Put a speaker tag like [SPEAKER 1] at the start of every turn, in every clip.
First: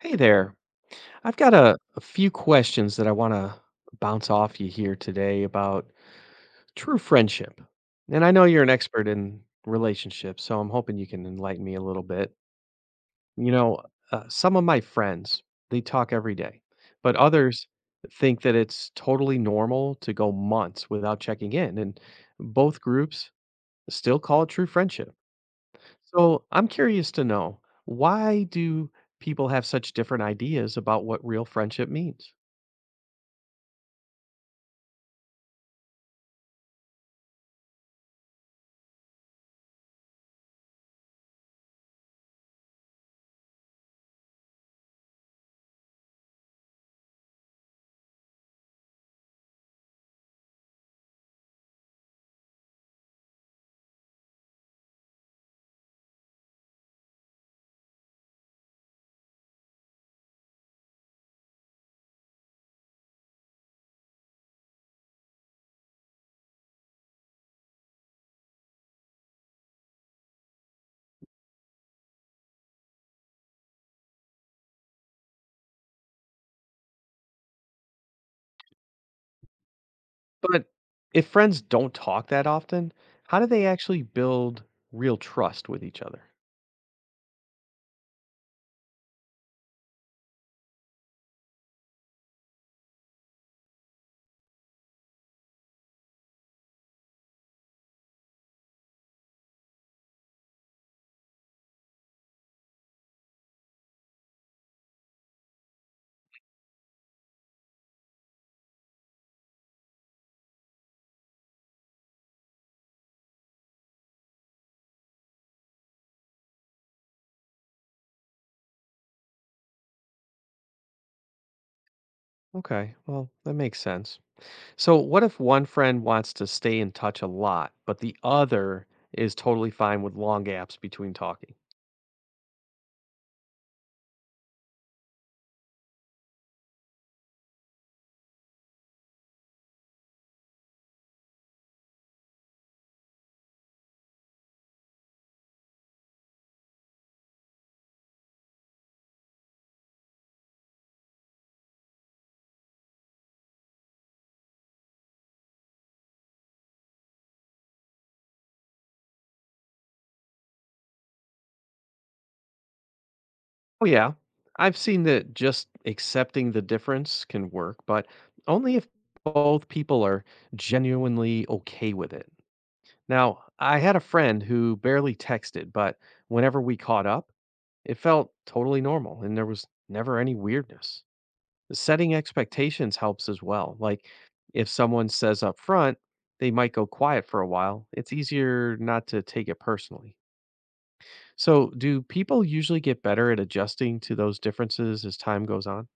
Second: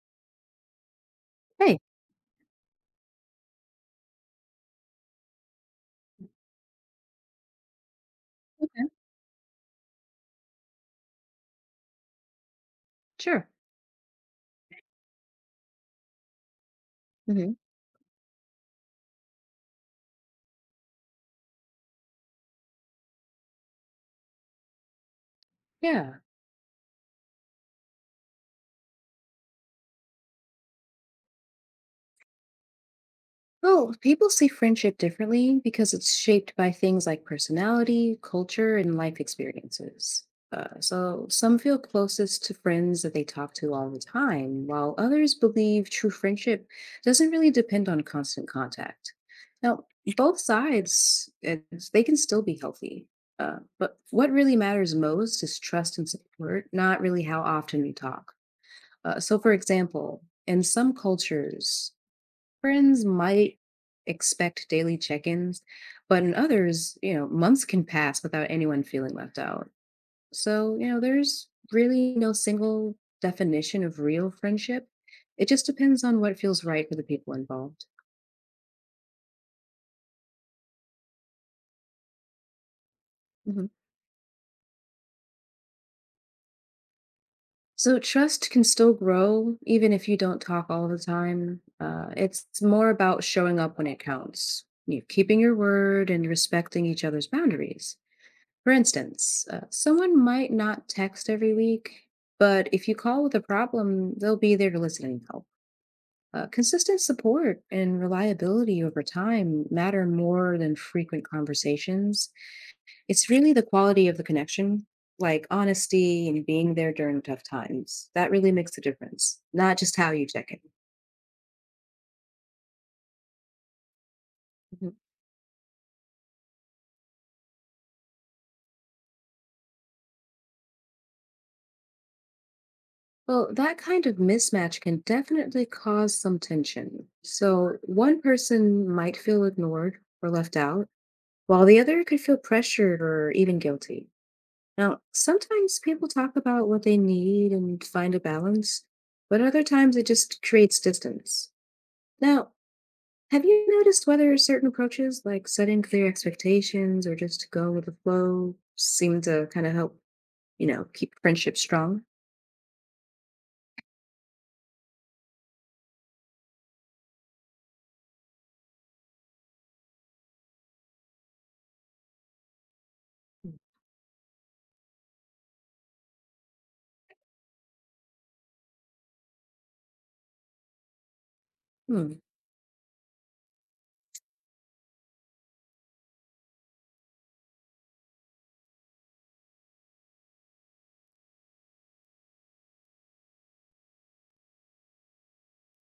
[SPEAKER 1] Hey there. I've got a,
[SPEAKER 2] Hey,
[SPEAKER 1] a few questions that I want to bounce off you here today about true friendship. And I know you're an
[SPEAKER 2] okay,
[SPEAKER 1] expert in relationships, so I'm hoping you can enlighten me a little bit.
[SPEAKER 2] sure.
[SPEAKER 1] You know, some of my friends, they talk every day, but
[SPEAKER 2] Hmm.
[SPEAKER 1] others think that it's totally normal to go months without checking in. And both groups still call it true friendship.
[SPEAKER 2] Yeah.
[SPEAKER 1] So I'm curious to know why do people have such different ideas about what real friendship means?
[SPEAKER 2] Well, people see friendship differently because it's shaped by things like personality, culture, and life experiences. So, some feel closest to friends that they talk to all the time, while others believe true friendship doesn't really depend on constant contact. Now, both sides, they can still be healthy. But what really matters most is trust and support, not really how often we talk. So, for example, in some cultures, friends might expect daily check ins, but in others, you know, months can pass without anyone feeling left out. So, you know, there's really no single definition of real friendship. It just depends on what feels right for the people involved.
[SPEAKER 1] But if friends don't talk that often, how do they
[SPEAKER 2] Mhm.
[SPEAKER 1] actually build real trust with each other?
[SPEAKER 2] So, trust can still grow even if you don't talk all the time. It's more about showing up when it counts, you know, keeping your word and respecting each other's boundaries. For instance, someone might not text every week, but if you call with a problem, they'll be there to listen and help. Consistent support and reliability over time matter more than frequent conversations. It's really the quality of the connection, like honesty and being there during tough times. That really makes a difference, not just how you check in.
[SPEAKER 1] Okay, well, that makes sense.
[SPEAKER 2] Mhm.
[SPEAKER 1] So, what if one friend wants to stay in touch a lot, but the other is totally fine with long gaps between talking?
[SPEAKER 2] Well, that kind of mismatch can definitely cause some tension. So, one person might feel ignored or left out while the other could feel pressured or even guilty. Now, sometimes people talk about what they need and find a balance, but other times it just creates distance. Now, have you noticed whether certain approaches, like setting clear expectations or just go with the flow, seem to kind of help, you know, keep friendship strong?
[SPEAKER 1] Oh, yeah. I've seen that just accepting the difference can work, but only if both people are genuinely okay with it. Now, I had a friend who barely texted, but whenever we caught up, it felt totally normal and there was never any weirdness. Setting
[SPEAKER 2] Hmm.
[SPEAKER 1] expectations helps as well. Like if someone says up front, they might go quiet for a while. It's easier not to take it personally. So, do people usually get better at adjusting to those differences as time goes on?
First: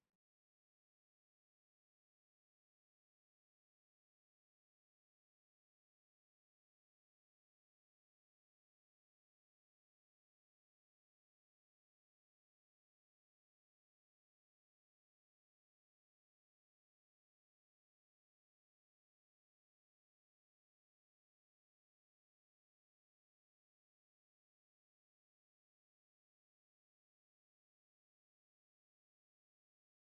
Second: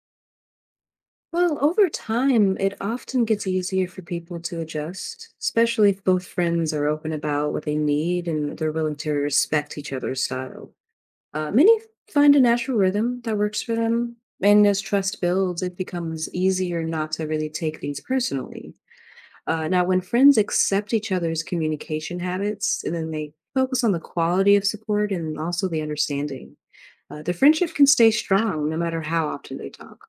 [SPEAKER 2] Well, over time, it often gets easier for people to adjust, especially if both friends are open about what they need and they're willing to respect each other's style. Many find a natural rhythm that works for them, and as trust builds, it becomes easier not to really take things personally. Now, when friends accept each other's communication habits, and then they focus on the quality of support and also the understanding, the friendship can stay strong no matter how often they talk.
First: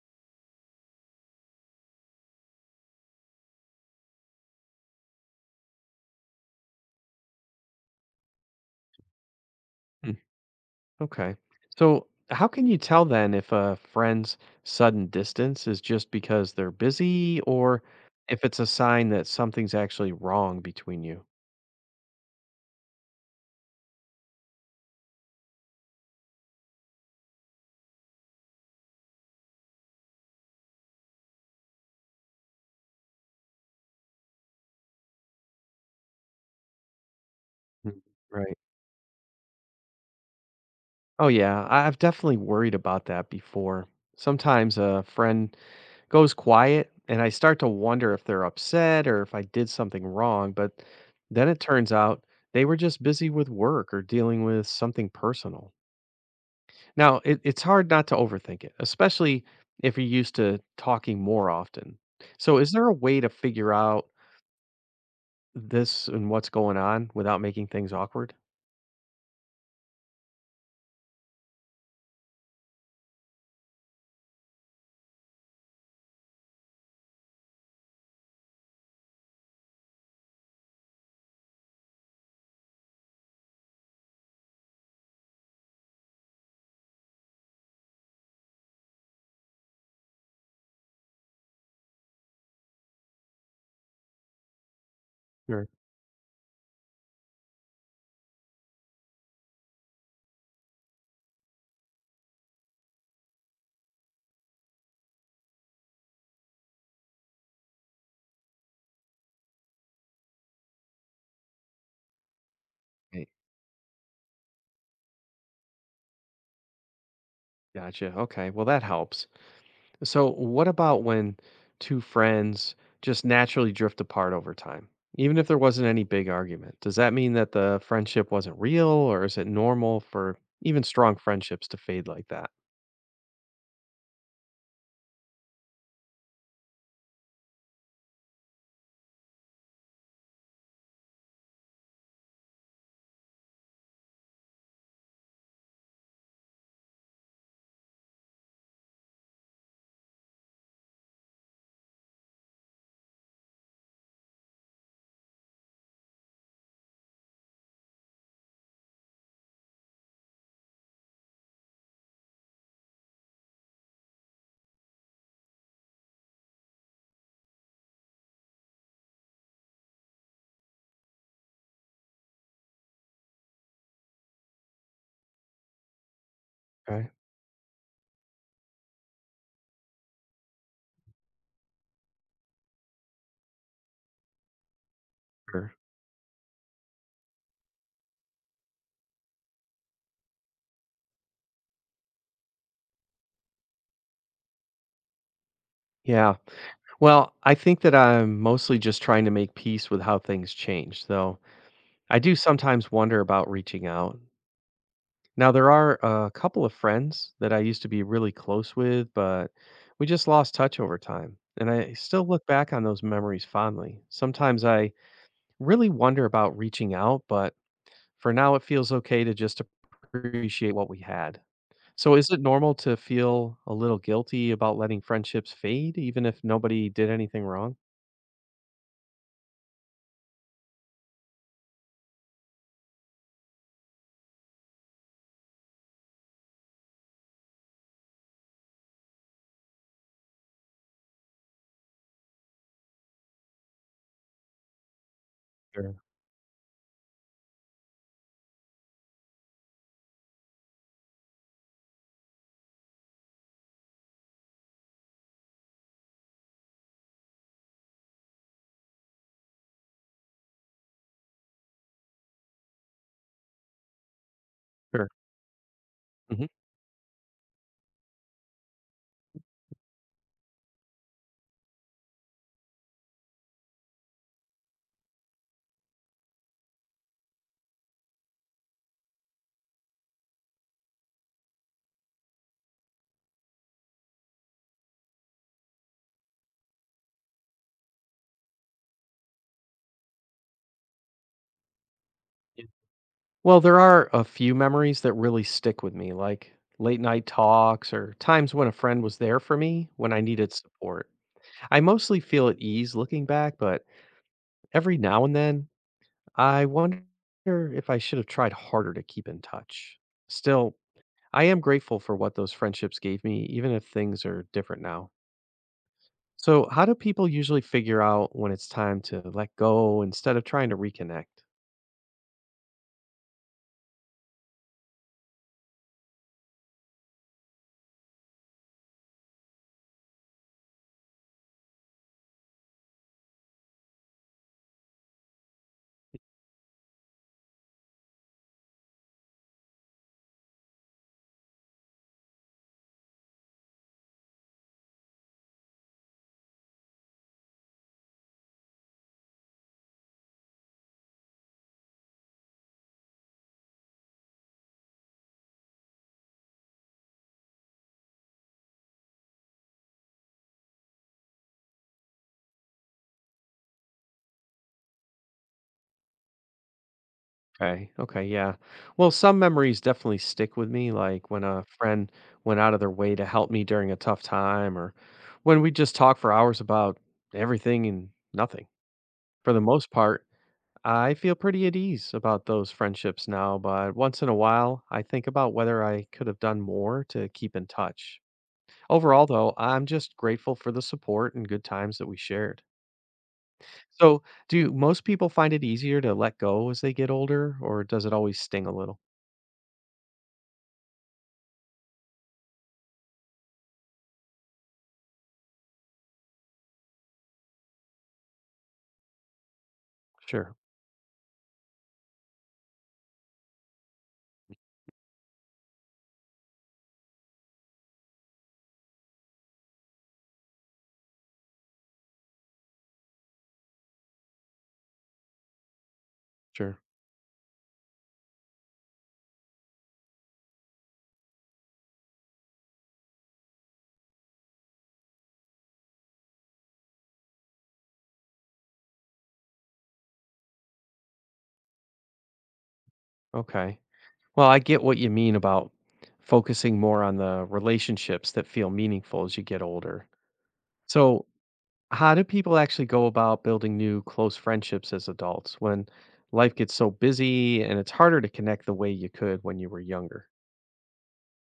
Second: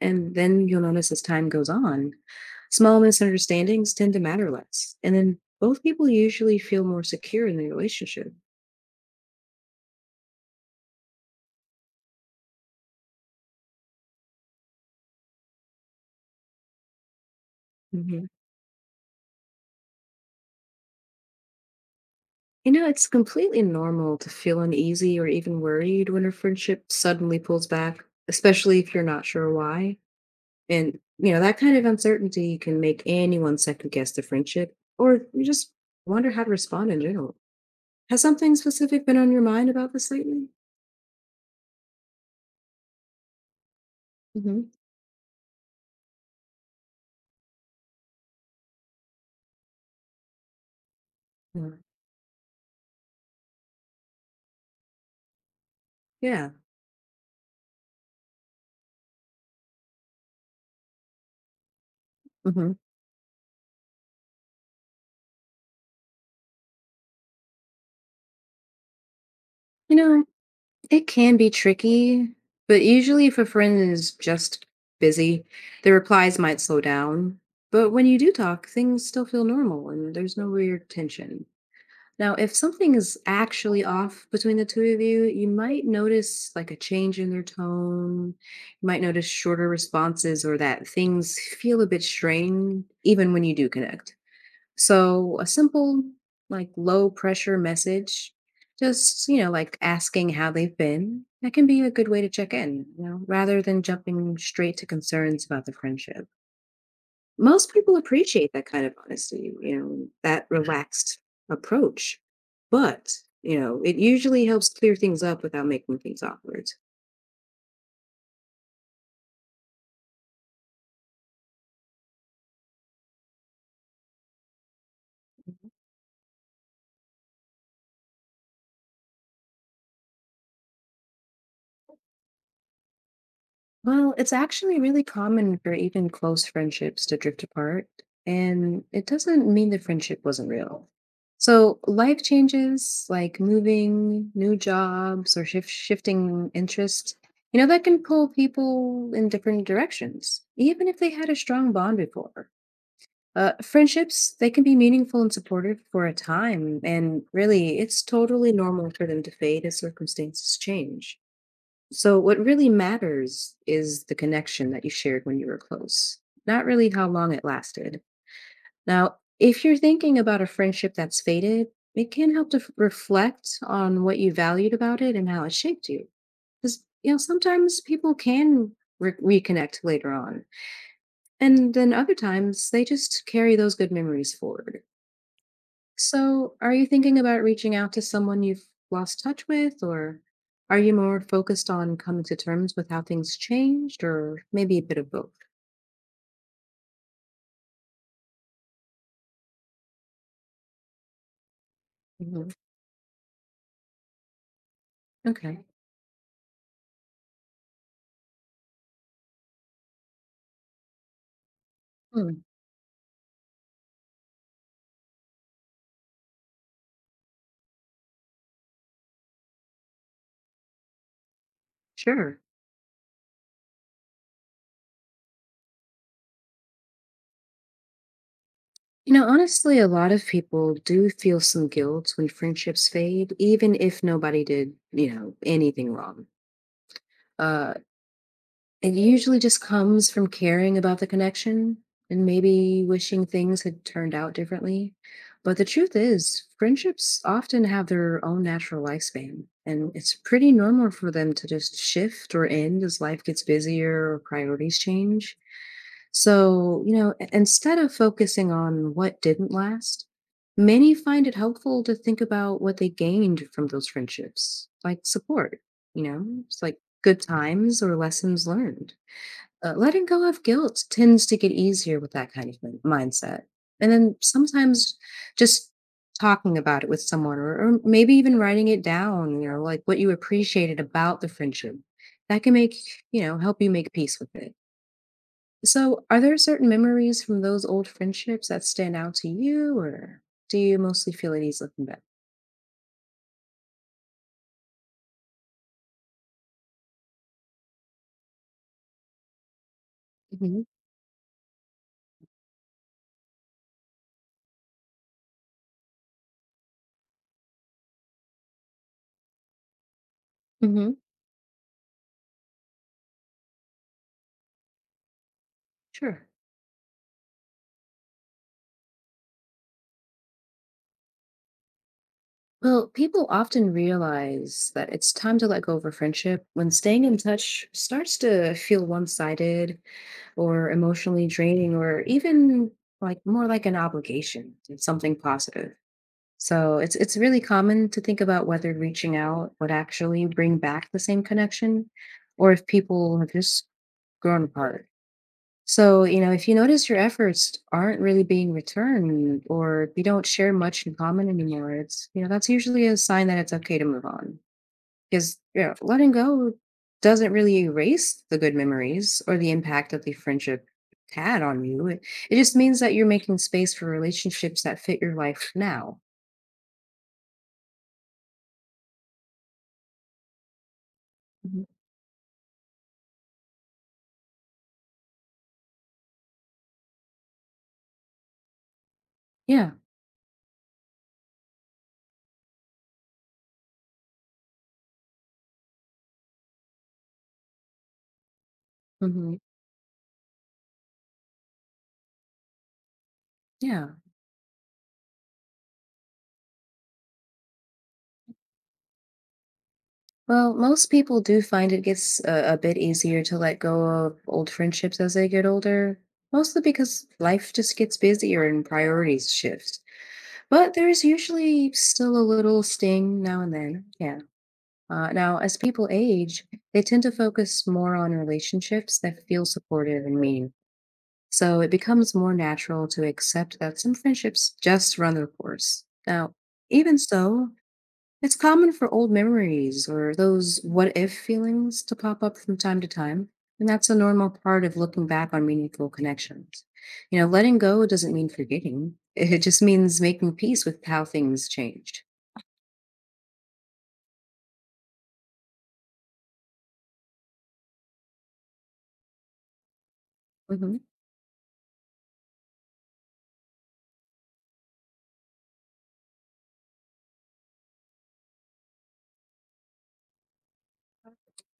[SPEAKER 2] And then you'll notice as time goes on, small misunderstandings tend to matter less, and then both people usually feel more secure in the relationship.
[SPEAKER 1] Okay. So, how can you tell then if a friend's sudden distance is just because they're busy or
[SPEAKER 2] Mm-hmm.
[SPEAKER 1] if it's a sign that something's actually wrong between you?
[SPEAKER 2] You know, it's completely normal to feel uneasy or even worried when a friendship suddenly pulls back, especially if you're not sure why. And, you know, that kind of uncertainty can make anyone second guess the friendship or you just wonder how to respond in general.
[SPEAKER 1] Mm.
[SPEAKER 2] Has something
[SPEAKER 1] Right.
[SPEAKER 2] specific been on your mind about this lately?
[SPEAKER 1] Oh, yeah. I've definitely worried about that before.
[SPEAKER 2] Hmm.
[SPEAKER 1] Sometimes a friend goes quiet and I start to wonder if they're upset or if I did something wrong. But then it
[SPEAKER 2] Or-
[SPEAKER 1] turns out they were just busy with work or dealing with something personal.
[SPEAKER 2] Yeah.
[SPEAKER 1] Now, it's hard not to overthink it, especially if you're used to talking more often. So,
[SPEAKER 2] Hmm.
[SPEAKER 1] is there a way to figure out this and what's going on without making things awkward?
[SPEAKER 2] You know, it can be tricky, but usually if a friend is just busy, their replies might slow down. But when you do talk, things still feel normal and there's no weird tension. Now, if something is actually off between the two of you, you might notice like a change in their tone. You might notice shorter responses or that things feel a bit strained, even when you do connect. So a
[SPEAKER 1] Sure.
[SPEAKER 2] simple, like low pressure message, just, you know, like asking how they've been, that can be a good way to check in, you know, rather than jumping straight to concerns about the friendship. Most people appreciate that kind of honesty, you know, that mhm, relaxed approach. But,
[SPEAKER 1] Right.
[SPEAKER 2] you know, it usually helps clear things up without making things awkward.
[SPEAKER 1] Gotcha. Okay. Well, that helps. So, what about when two friends just naturally drift apart over time? Even if there wasn't any big argument, does that mean that the friendship wasn't real or is it normal for even strong friendships to fade like that?
[SPEAKER 2] Well, it's actually really common for even close friendships to drift apart, and it doesn't mean the friendship wasn't real. So, life changes like moving, new jobs, or shifting interests, you know, that can pull people in different directions, even if they had a strong bond before. Friendships, they can be meaningful and supportive for a time, and really, it's totally normal for them to fade as circumstances change. So, what really matters is the connection that you shared when you were close, not really how long it lasted. Now, if you're thinking about a friendship that's faded, it can help to reflect on what you valued about it and how it shaped you. Because,
[SPEAKER 1] Okay.
[SPEAKER 2] you know, sometimes people can reconnect later on, and then other times they just carry those good memories forward.
[SPEAKER 1] Sure.
[SPEAKER 2] So, are you thinking about reaching out to someone you've lost touch with, or are you more focused on coming to terms with how things changed, or maybe a bit of both?
[SPEAKER 1] Yeah. Well, I think that I'm mostly just trying to make peace with how things change, though I do
[SPEAKER 2] Mhm.
[SPEAKER 1] sometimes wonder about reaching out. Now,
[SPEAKER 2] Okay.
[SPEAKER 1] there are a couple of friends that I used to be really close with, but we just lost touch over time. And I still
[SPEAKER 2] Hmm.
[SPEAKER 1] look back on those memories fondly. Sometimes I really wonder about reaching out, but for now, it feels okay to just appreciate what we had. So is
[SPEAKER 2] Sure.
[SPEAKER 1] it normal to feel a little guilty about letting friendships fade even if nobody did anything wrong?
[SPEAKER 2] You know, honestly, a lot of people do feel some guilt when friendships fade, even if nobody did, you know, anything wrong. Uh, It usually just comes from caring about the connection and maybe wishing things had turned out differently. But the
[SPEAKER 1] Sure,
[SPEAKER 2] truth is, friendships often have their own natural lifespan, and it's pretty normal for them to just shift or end as life gets busier or priorities change. So, you know, instead of focusing on what didn't last, many find it helpful to think about what they gained from those friendships, like
[SPEAKER 1] sure.
[SPEAKER 2] support, you know,
[SPEAKER 1] Mhm.
[SPEAKER 2] it's like good times or lessons learned. Letting go of guilt tends to get easier with that kind of mindset. And then sometimes just talking about it with someone or maybe even writing it down, you know, like what you appreciated about the friendship. That can make, you know, help you make peace with it. So, are there certain memories from those old friendships that stand out to you, or do you mostly feel at ease looking back?
[SPEAKER 1] Yeah. Well, there are a few memories that really stick with me, like late night talks or times when a friend was there for me when I needed
[SPEAKER 2] Hmm.
[SPEAKER 1] support. I mostly feel at ease looking back, but every now and then I wonder if I should have tried harder to keep in touch. Still,
[SPEAKER 2] Hmm.
[SPEAKER 1] I am grateful for what those friendships gave me, even if things are different now.
[SPEAKER 2] Sure.
[SPEAKER 1] So, how do people usually figure out when it's time to let go instead of trying to reconnect?
[SPEAKER 2] Well, people often realize that it's time to let go of a friendship when staying in touch starts to feel one sided or emotionally draining or even like more like an obligation than something positive. So it's really common to think about whether reaching out would actually bring back the same connection or if people have just grown apart. So, you know, if you notice your efforts aren't really being returned or if you don't share much in common anymore, it's, you know, that's usually a sign that it's okay to move on. Because, you know, letting go doesn't really erase the good memories or the impact that the friendship had on you. It just means that you're making space for relationships that fit your life now.
[SPEAKER 1] Okay. Okay. Yeah. Well, some memories definitely stick with me, like when
[SPEAKER 2] Mhm.
[SPEAKER 1] a friend went out of their way to help me during a tough time, or when we just talked for hours about everything and nothing. For the
[SPEAKER 2] Yeah.
[SPEAKER 1] most part, I feel pretty at ease about those friendships now, but once in a while, I think about whether I could have done more to keep in touch. Overall,
[SPEAKER 2] Hmm.
[SPEAKER 1] though, I'm just grateful for the support and good times that we shared.
[SPEAKER 2] Yeah.
[SPEAKER 1] So, do most people find it easier to let go as they get older, or does it always sting a little?
[SPEAKER 2] Well, most people do find it gets a bit easier to let go of old friendships as they get older, mostly because life just gets busier and priorities shift.
[SPEAKER 1] Sure.
[SPEAKER 2] But there's usually still a little sting now and then. Yeah. Now, as people age, they tend to focus more on relationships that feel supportive and meaningful. So it becomes more natural to accept that some friendships just run their course. Now,
[SPEAKER 1] Sure.
[SPEAKER 2] even so, it's common for old memories or those what if feelings to pop up from time to time. And that's a normal part of looking back on meaningful connections. You know, letting go doesn't mean forgetting, it just means making peace with how things changed.
[SPEAKER 1] Okay. Well, I get what you mean about focusing more on the relationships that feel meaningful as you get older.
[SPEAKER 2] Hmm.
[SPEAKER 1] So, how do people actually go about building new close friendships as adults when life gets so busy and it's harder to connect the way you could when you were younger?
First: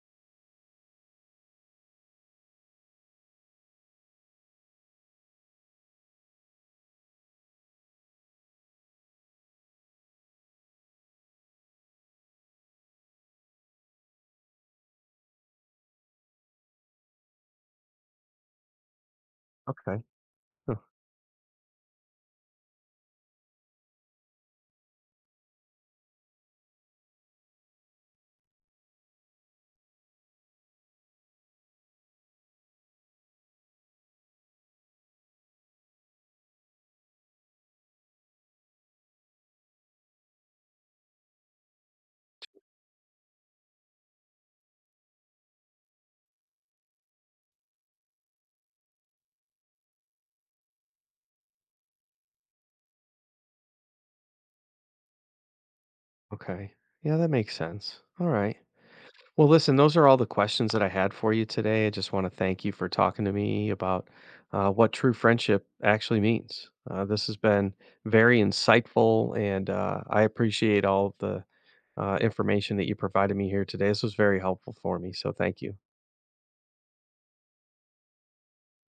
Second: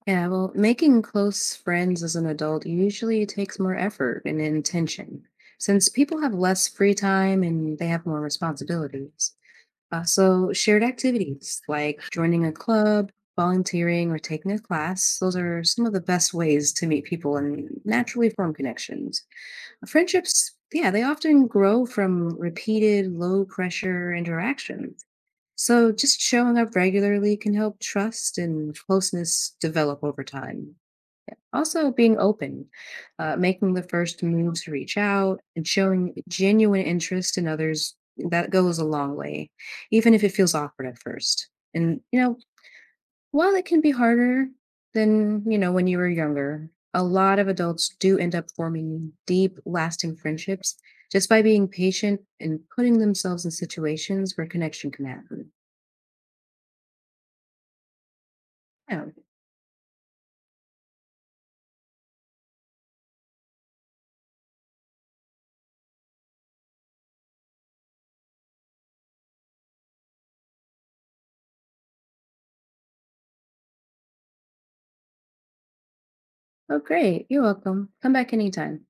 [SPEAKER 2] Yeah, well, making close friends as an adult usually takes more effort and intention since people have less free time and they have more responsibilities. Also, shared activities like joining a club, volunteering, or taking a class, those are some of the best ways to meet people and naturally form connections.
[SPEAKER 1] Okay.
[SPEAKER 2] Friendships,
[SPEAKER 1] Huh.
[SPEAKER 2] yeah, they often grow from repeated low pressure interactions. So, just showing up regularly can help trust and closeness develop over time. Also, being open, making the first move to reach out, and showing genuine interest in others, that goes a long way, even if it feels awkward at first. And, you know, while it can be harder than, you know, when you were younger, a lot of adults do end up forming deep, lasting friendships just by being patient and putting themselves in situations where connection can happen.
[SPEAKER 1] Okay. Yeah, that makes sense. All right.
[SPEAKER 2] Yeah.
[SPEAKER 1] Well, listen, those are all the questions that I had for you today. I just want to thank you for talking to me about what true friendship actually means. This has been very insightful, and I appreciate all of the information that you provided me here today. This was very helpful for me. So, thank you.
[SPEAKER 2] Oh, great. You're welcome. Come back anytime.